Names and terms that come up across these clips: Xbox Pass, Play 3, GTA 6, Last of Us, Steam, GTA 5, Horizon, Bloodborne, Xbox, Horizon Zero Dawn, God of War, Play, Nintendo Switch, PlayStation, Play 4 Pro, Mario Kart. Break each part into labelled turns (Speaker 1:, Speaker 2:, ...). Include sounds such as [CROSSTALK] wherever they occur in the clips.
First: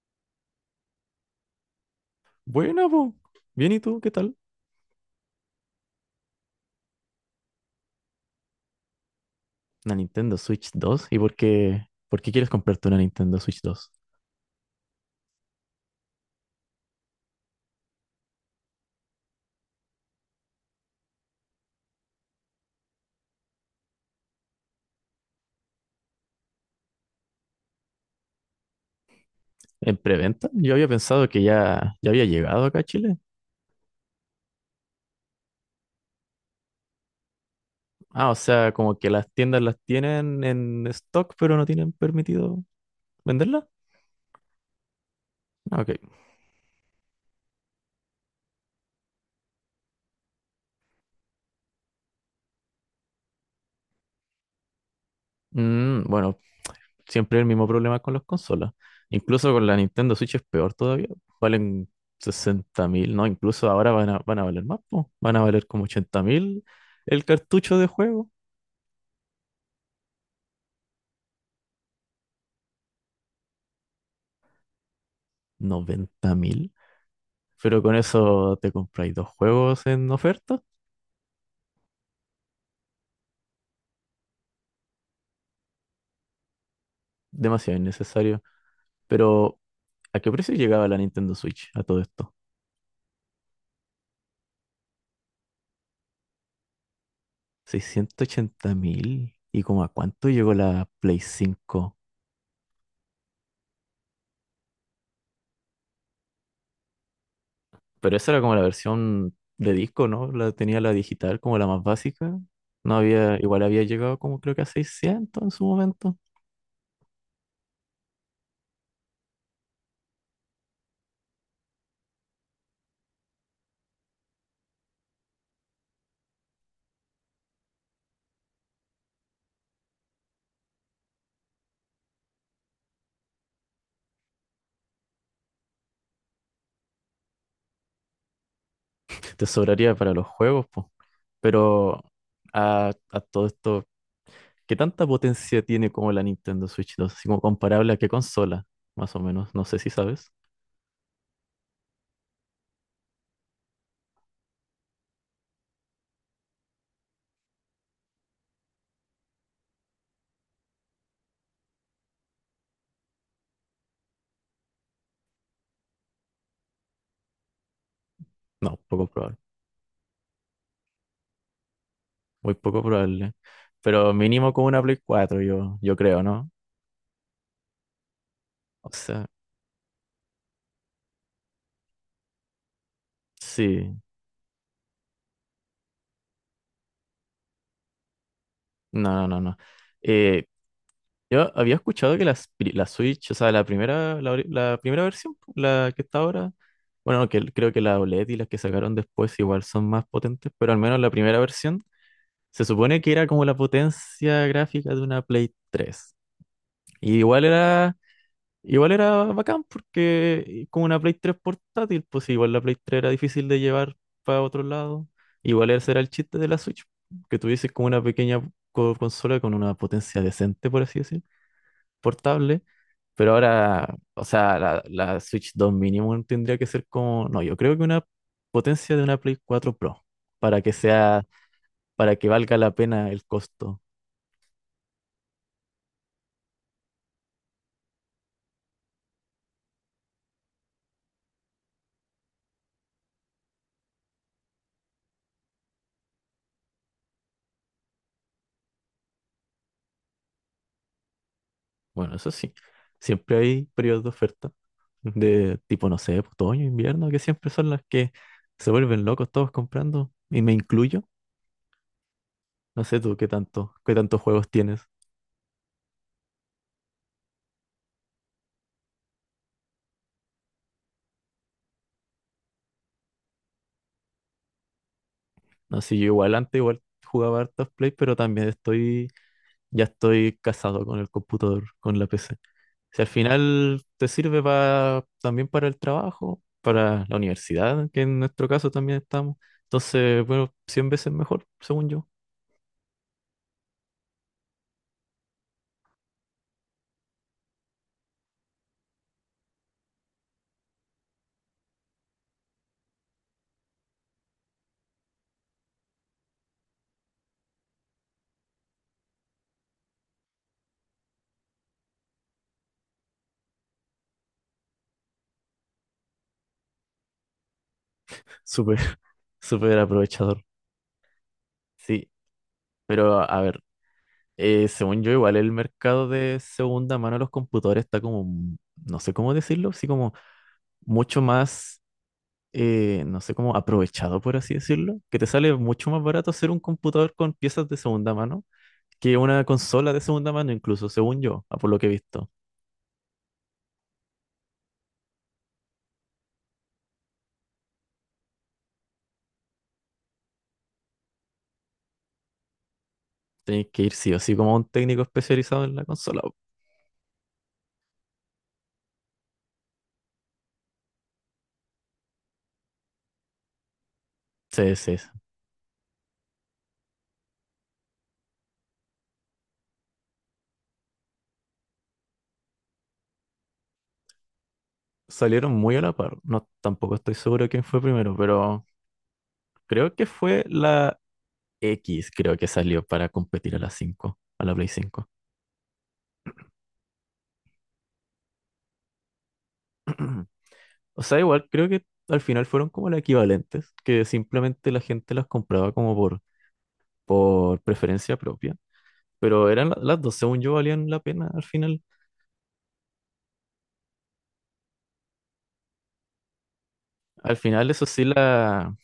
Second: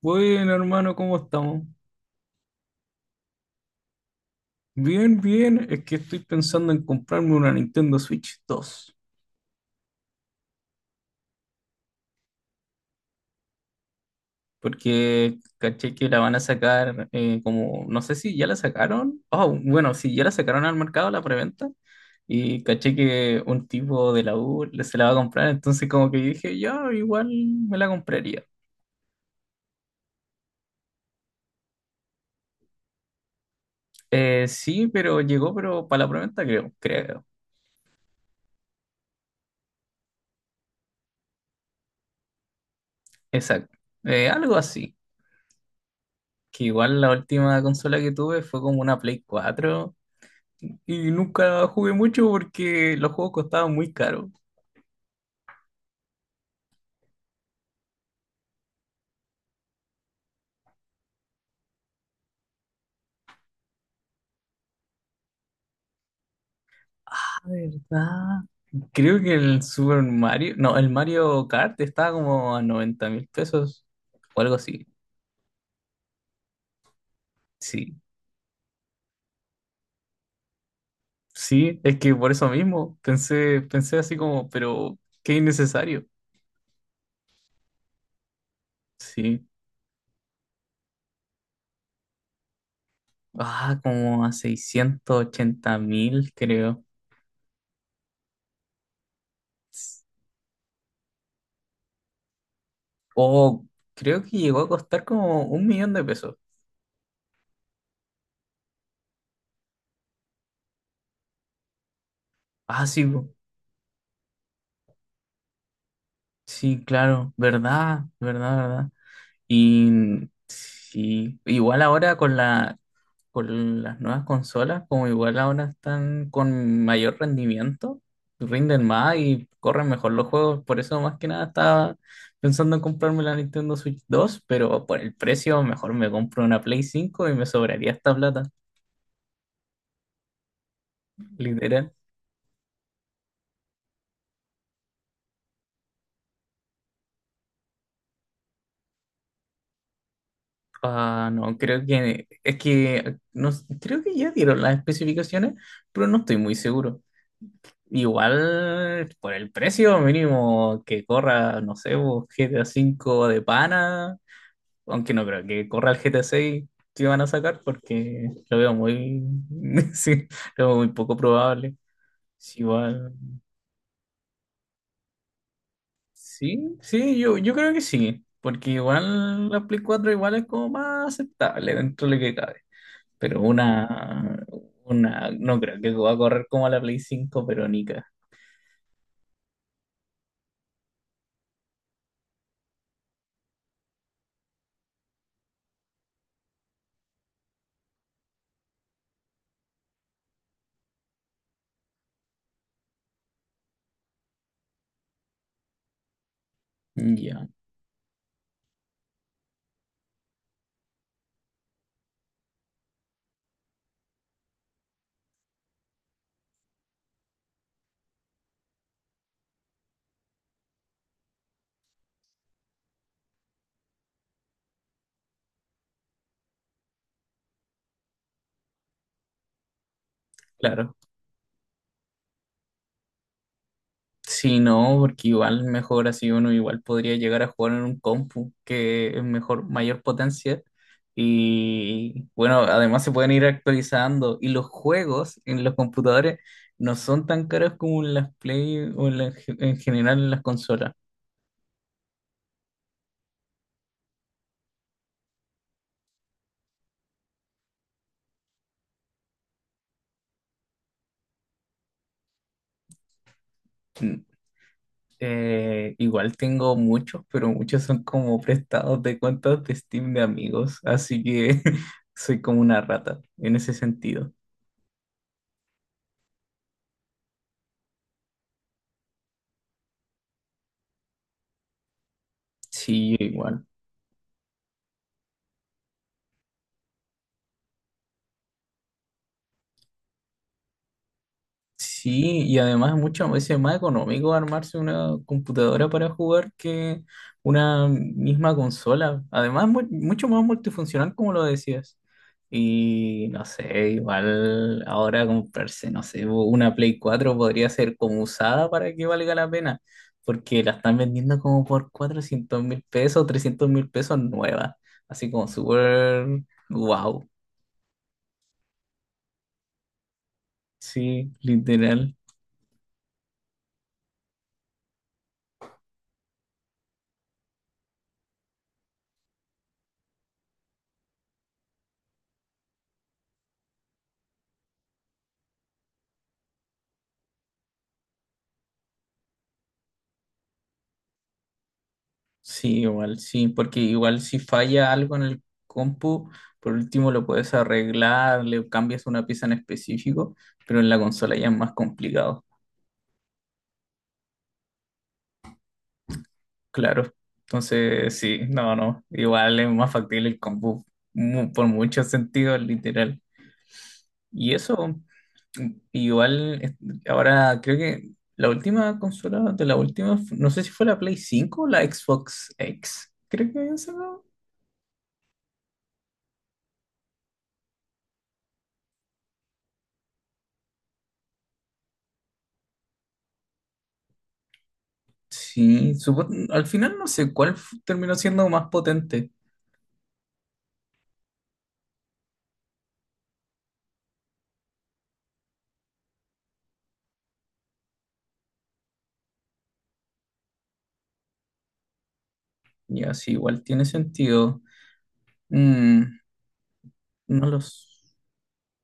Speaker 1: Bueno, hermano, ¿cómo estamos?
Speaker 2: Buena, po. Bien, ¿y tú? ¿Qué tal?
Speaker 1: Bien, bien. Es que estoy pensando en comprarme una Nintendo Switch dos
Speaker 2: Una Nintendo Switch 2. ¿Y Por qué quieres comprarte una Nintendo Switch 2?
Speaker 1: porque caché que la van a sacar como, no sé si ya la sacaron. Oh, bueno, si ya la sacaron al mercado, la preventa. Y caché que un tipo de la U se la va a comprar, entonces como que dije, ya, igual me la compraría.
Speaker 2: ¿En preventa? Yo había pensado que ya había llegado acá a Chile.
Speaker 1: Sí, pero llegó, pero para la preventa creo.
Speaker 2: Ah, o sea, como que las tiendas las tienen en stock, pero no tienen permitido venderla.
Speaker 1: Exacto. Algo así.
Speaker 2: Ah, OK.
Speaker 1: Que igual la última consola que tuve fue como una Play cuatro. Y nunca jugué mucho porque los juegos costaban muy caro.
Speaker 2: Bueno, siempre el mismo problema con las consolas. Incluso con la Nintendo Switch es peor todavía. Valen 60.000, ¿no? Incluso ahora van a valer más, po. Van a valer como 80.000 el
Speaker 1: Ah,
Speaker 2: cartucho de juego.
Speaker 1: ¿verdad? Creo que el Super Mario, no, el Mario Kart estaba como a 90 mil pesos o algo así.
Speaker 2: 90.000. Pero con
Speaker 1: Sí,
Speaker 2: eso te compráis dos juegos en oferta.
Speaker 1: sí, es que por eso mismo pensé así como, pero qué innecesario.
Speaker 2: Demasiado innecesario.
Speaker 1: Sí,
Speaker 2: Pero, ¿a qué precio llegaba la Nintendo Switch a todo esto?
Speaker 1: ah, como a 680 mil, creo.
Speaker 2: 680 mil. ¿Y como a cuánto llegó la Play 5?
Speaker 1: O creo que llegó a costar como un millón de pesos.
Speaker 2: Pero esa era como la versión de disco, ¿no? La tenía la digital como la más básica.
Speaker 1: Ah,
Speaker 2: No
Speaker 1: sí, po.
Speaker 2: había, igual había llegado como creo que a 600 en su momento.
Speaker 1: Sí, claro, verdad, verdad, verdad. Y sí, igual ahora con con las nuevas consolas, como igual ahora están con mayor rendimiento, rinden más y corren mejor los juegos. Por eso más que nada estaba pensando en comprarme la Nintendo Switch dos, pero por el precio mejor me compro una Play cinco y me sobraría esta plata,
Speaker 2: Te sobraría para los juegos, pues.
Speaker 1: literal.
Speaker 2: Pero a todo esto, ¿qué tanta potencia tiene como la Nintendo Switch 2? Así como comparable a qué consola, más o menos. No sé si sabes.
Speaker 1: Ah, no, creo que es que no, creo que ya dieron las especificaciones, pero no estoy muy seguro. Igual por el precio mínimo que corra, no sé, vos, GTA 5 de pana, aunque no creo que corra el GTA 6 que van a sacar porque lo veo
Speaker 2: No, poco
Speaker 1: muy,
Speaker 2: probable.
Speaker 1: [LAUGHS] sí, lo veo muy poco probable.
Speaker 2: Muy
Speaker 1: Sí,
Speaker 2: poco
Speaker 1: igual,
Speaker 2: probable. Pero mínimo como una Play 4, yo creo, ¿no?
Speaker 1: sí, yo creo que sí, porque
Speaker 2: O sea,
Speaker 1: igual la Play cuatro igual es como más aceptable dentro de lo que cabe, pero
Speaker 2: sí.
Speaker 1: una, no creo que va a correr como la Play cinco pero ni ca-
Speaker 2: No, no, no, no. Eh, yo había escuchado que la Switch, o sea, la primera, la primera versión, la que está ahora, bueno, que creo que la OLED y las que sacaron después igual son más potentes, pero al menos la primera versión se supone que era como la potencia gráfica de una Play 3. Y igual
Speaker 1: Ya,
Speaker 2: era, igual era bacán porque con una Play 3 portátil, pues sí, igual la Play 3 era difícil de llevar para otro lado. Igual ese era el chiste de la Switch, que tuviese como una pequeña consola con una potencia decente, por así decir, portable. Pero ahora, o sea, la Switch 2 mínimo tendría que ser como, no, yo creo que una potencia de una Play 4 Pro, para que
Speaker 1: claro.
Speaker 2: sea, para que valga la pena el costo.
Speaker 1: Sí, no, porque igual mejor así uno igual podría llegar a jugar en un compu que es mejor, mayor potencia. Y bueno, además se pueden ir actualizando. Y los juegos en los computadores no son tan caros como en las Play en general en las consolas.
Speaker 2: Bueno, eso sí. Siempre hay periodos de oferta, de tipo, no sé, otoño, invierno, que siempre son las que se vuelven locos todos comprando, y me incluyo. No sé tú qué tantos
Speaker 1: Mm,
Speaker 2: juegos tienes.
Speaker 1: Igual tengo muchos, pero muchos son como prestados de cuentas de Steam de amigos. Así que [LAUGHS] soy como una rata en ese sentido.
Speaker 2: No sé, yo igual antes igual jugaba hartos Play, pero también ya estoy casado con el computador, con la PC. Si al
Speaker 1: Sí, igual.
Speaker 2: final te sirve también para el trabajo, para la universidad, que en nuestro caso también estamos. Entonces, bueno, 100 veces mejor, según yo.
Speaker 1: Sí, y además muchas veces es más económico armarse una computadora para jugar que una misma consola. Además, mucho más multifuncional, como lo decías. Y no sé, igual ahora comprarse, no sé, una Play cuatro podría ser como usada para que valga la pena, porque la están vendiendo como por 400 mil pesos, 300 mil pesos nueva. Así como súper wow,
Speaker 2: Súper, [LAUGHS] súper aprovechador.
Speaker 1: sí,
Speaker 2: Sí,
Speaker 1: literal.
Speaker 2: pero a ver, según yo, igual el mercado de segunda mano de los computadores está como, no sé cómo decirlo, así como mucho más, no sé cómo, aprovechado, por así decirlo, que te sale mucho más barato hacer un computador con piezas de segunda mano que una consola de segunda mano, incluso, según yo, a por lo que he visto.
Speaker 1: Sí, igual, sí, porque igual si falla algo en el compu, por último lo puedes arreglar, le cambias una pieza en específico, pero en la consola ya es más complicado,
Speaker 2: Tenéis que ir sí o sí como a un técnico especializado en la consola.
Speaker 1: claro. Entonces, sí, no, no, igual es más factible el compu, por muchos sentidos, literal. Y
Speaker 2: Sí,
Speaker 1: eso,
Speaker 2: sí, sí.
Speaker 1: igual, ahora creo que la última consola de la última, no sé si fue la Play cinco o la Xbox X, creo que esa. ¿No?
Speaker 2: Salieron muy a la par. No, tampoco estoy seguro quién fue primero, pero creo que fue la X, creo que salió para competir a la Play 5.
Speaker 1: Sí, al final no sé terminó siendo más potente.
Speaker 2: [CLEARS THROAT] O sea, igual creo que al final fueron como las equivalentes, que simplemente la gente las compraba como por preferencia propia. Pero eran las dos, según yo, valían la pena al final.
Speaker 1: Ya, sí, igual tiene sentido. Mm,
Speaker 2: Al
Speaker 1: no
Speaker 2: final, eso
Speaker 1: los...
Speaker 2: sí, la,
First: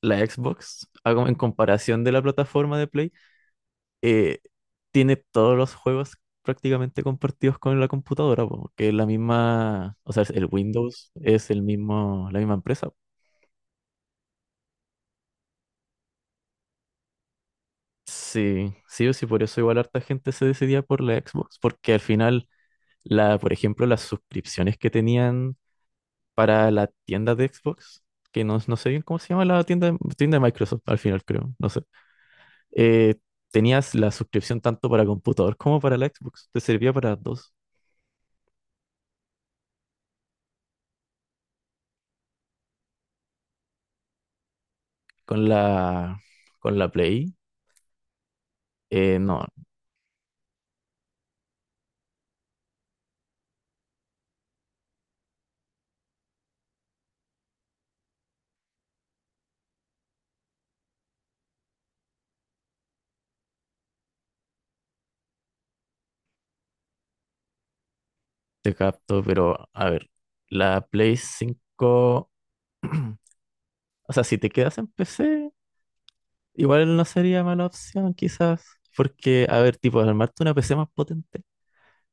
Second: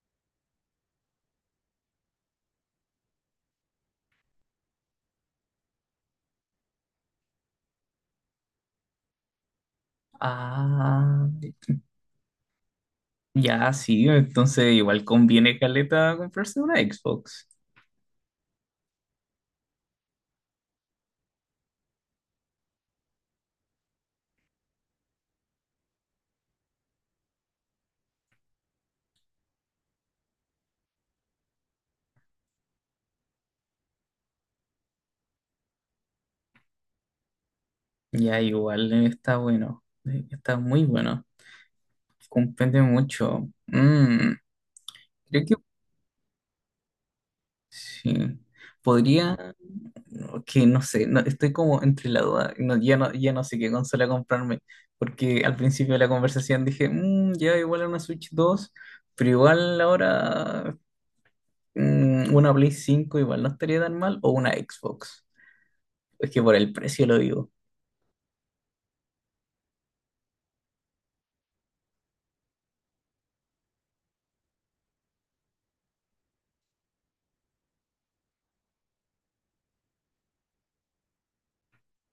Speaker 2: la Xbox, en comparación de la plataforma de Play, eh, tiene todos los juegos prácticamente compartidos con la computadora, porque es la misma, o sea, el Windows
Speaker 1: Ah,
Speaker 2: es el mismo, la misma empresa.
Speaker 1: ya, sí, entonces igual conviene caleta comprarse una Xbox.
Speaker 2: Sí, sí o sí, por eso igual harta gente se decidía por la Xbox, porque al final, la, por ejemplo, las suscripciones que tenían para la tienda de Xbox, que no sé bien cómo se llama la tienda, tienda de Microsoft, al final creo, no sé, eh, tenías la suscripción tanto para computador como para la Xbox, te servía para las dos.
Speaker 1: Ya, igual está bueno. Está muy bueno. Comprende mucho. Mm, creo
Speaker 2: Con
Speaker 1: que
Speaker 2: la, con la Play,
Speaker 1: sí. Podría.
Speaker 2: no,
Speaker 1: No, que no sé, no, estoy como entre la duda, no, ya no, ya no sé qué consola comprarme, porque al principio de la conversación dije, "Mm, ya igual a una Switch 2 pero igual ahora una Play 5 igual no estaría tan mal, o una Xbox, es que por el precio lo digo".
Speaker 2: te capto, pero a ver, la Play 5, [CLEARS THROAT] o sea, si te quedas en PC... Igual no sería mala opción, quizás, porque, a ver, tipo, armarte una PC más potente,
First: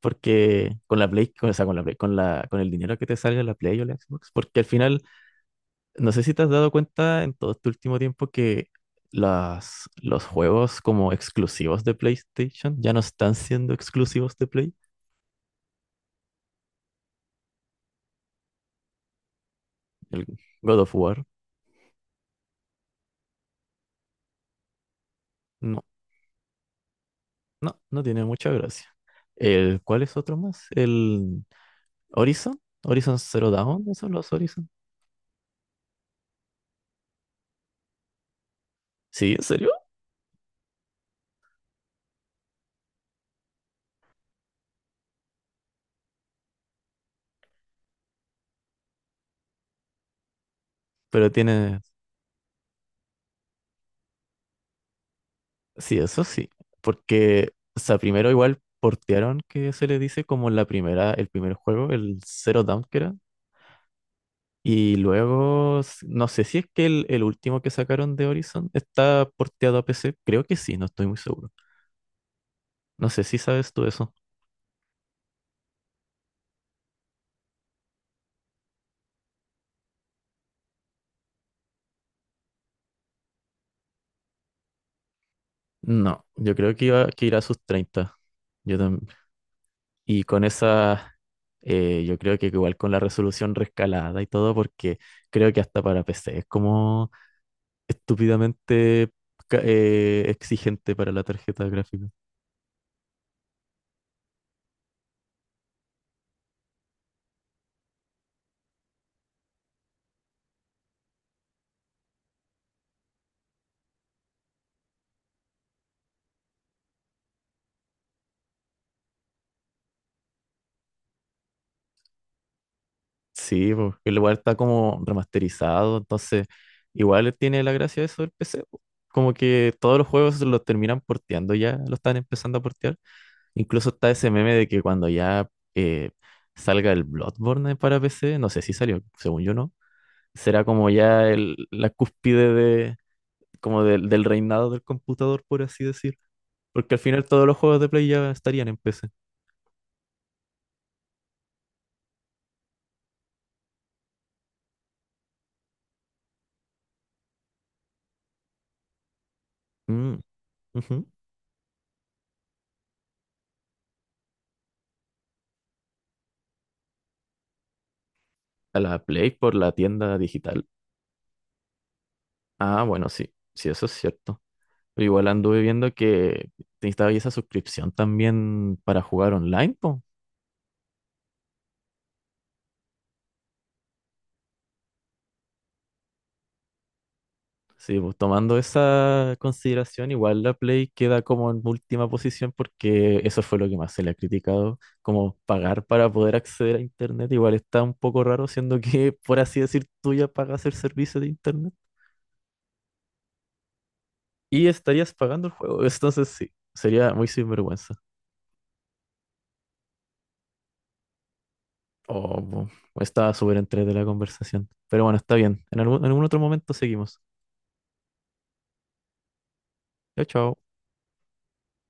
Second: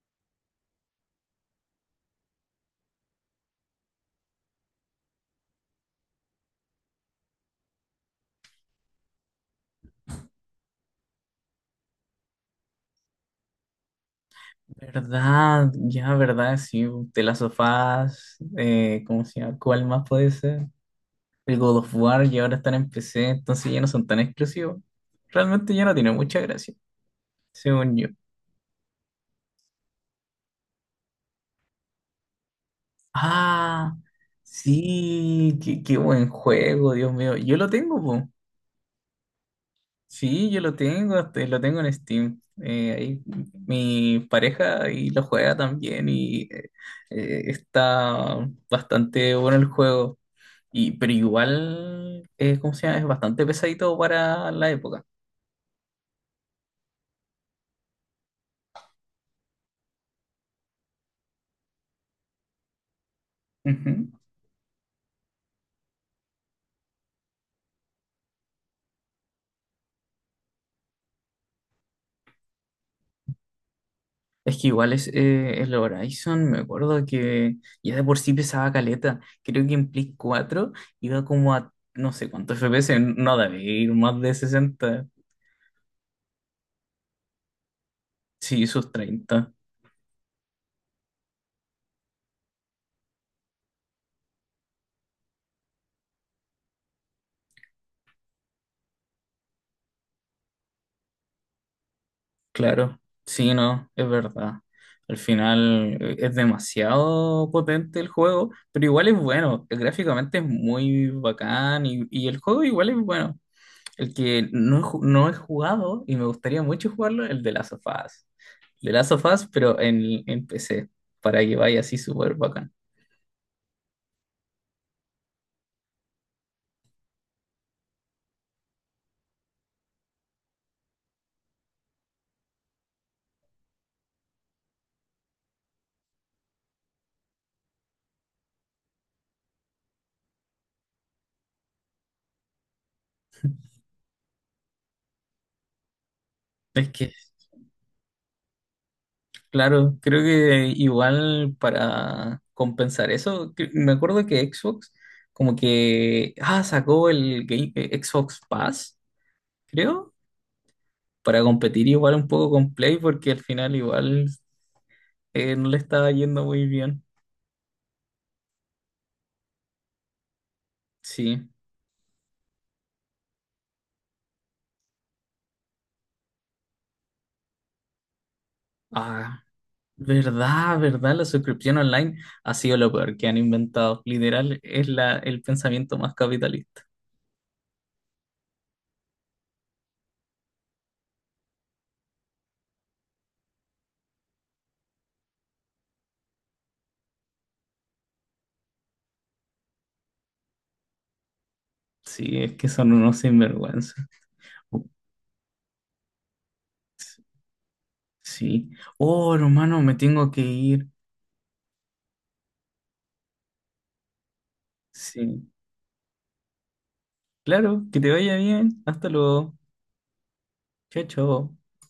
Speaker 2: porque con la Play, o sea, con la Play- con la, con el dinero que te salga en la Play o la Xbox, porque al final, no sé si te has dado cuenta en todo este último tiempo que los juegos como exclusivos de PlayStation ya no están siendo exclusivos de Play.
Speaker 1: ¿Verdad? Ya, ¿verdad? Sí, de las sofás, ¿cómo se llama? ¿Cuál más
Speaker 2: El
Speaker 1: puede ser?
Speaker 2: God of War,
Speaker 1: El God of War, y ahora están en PC, entonces ya no son tan exclusivos. Realmente
Speaker 2: no,
Speaker 1: ya no tiene mucha gracia,
Speaker 2: no,
Speaker 1: según
Speaker 2: no
Speaker 1: yo.
Speaker 2: tiene mucha gracia. ¿Cuál es otro más? El Horizon, Horizon Zero Dawn,
Speaker 1: Ah,
Speaker 2: esos son los Horizon.
Speaker 1: sí, qué, qué buen juego, Dios mío. Yo lo tengo, po.
Speaker 2: Sí, ¿en serio?
Speaker 1: Sí, yo lo tengo, lo tengo en Steam. Ahí mi pareja y lo juega también y está bastante bueno el juego. Y, pero
Speaker 2: Pero tiene
Speaker 1: igual, ¿cómo se llama? Es bastante pesadito para la época.
Speaker 2: Sí, eso sí, porque, o sea, primero igual portearon, que se le dice como la primera, el primer juego, el Zero Dawn que era,
Speaker 1: Ujú.
Speaker 2: y luego, no sé si es que el último que sacaron de Horizon está porteado a PC, creo que sí, no estoy muy seguro. No sé si sabes tú eso.
Speaker 1: Es que igual es el Horizon, me acuerdo que ya de por sí pesaba caleta. Creo que en Play cuatro iba como a no sé cuántos FPS, no debe ir más de sesenta.
Speaker 2: No, yo creo que irá a sus 30.
Speaker 1: Sí,
Speaker 2: Yo
Speaker 1: sus
Speaker 2: tam-
Speaker 1: treinta,
Speaker 2: Y con esa, yo creo que igual con la resolución rescalada y todo, porque creo que hasta para PC es como estúpidamente exigente para la tarjeta gráfica.
Speaker 1: claro. Sí, no, es verdad. Al final es demasiado potente el juego, pero igual es bueno. Gráficamente es muy bacán y el juego igual es bueno. El que no he jugado y me gustaría mucho jugarlo, el de Last of Us. El de Last of Us, pero en PC, para que vaya así súper bacán.
Speaker 2: Sí, porque el lugar está como remasterizado, entonces igual tiene la gracia eso del PC, po. Como que todos los juegos los terminan porteando ya, lo están empezando a portear. Incluso está ese meme de que cuando ya eh, salga el Bloodborne para PC, no sé si salió, según yo no, será como ya la cúspide de, como del reinado del computador, por así decir.
Speaker 1: Es
Speaker 2: Porque al
Speaker 1: que,
Speaker 2: final todos los juegos de Play ya estarían en PC.
Speaker 1: claro, creo que igual para compensar eso, me acuerdo que Xbox como que, ah, sacó el Xbox Pass, creo,
Speaker 2: Mm, ujú.
Speaker 1: para competir igual un poco con Play, porque al final igual no le estaba yendo muy bien.
Speaker 2: A la Play por la tienda digital.
Speaker 1: Sí.
Speaker 2: Ah, bueno, sí, sí, eso es cierto. Pero igual anduve viendo que te estaba ahí esa suscripción también para jugar
Speaker 1: Ah.
Speaker 2: online, po.
Speaker 1: ¿Verdad, verdad? La suscripción online ha sido lo peor que han inventado. Literal, es la, el pensamiento más capitalista.
Speaker 2: Sí, pues tomando esa consideración, igual la Play queda como en última posición porque eso fue lo que más se le ha criticado, como pagar para poder acceder a Internet, igual está un poco raro, siendo que, por así decir, tú ya pagas el servicio de Internet
Speaker 1: Sí, es que son unos sinvergüenza.
Speaker 2: y estarías pagando el juego, [LAUGHS] entonces sí, sería muy sinvergüenza.
Speaker 1: Sí. Oh, hermano, me tengo que ir.
Speaker 2: Oh, o estaba súper entre de la conversación. Pero bueno, está
Speaker 1: Sí.
Speaker 2: bien. En algún otro momento seguimos.
Speaker 1: Claro, que te vaya bien. Hasta luego.
Speaker 2: Chao, chao.
Speaker 1: Chao, chao.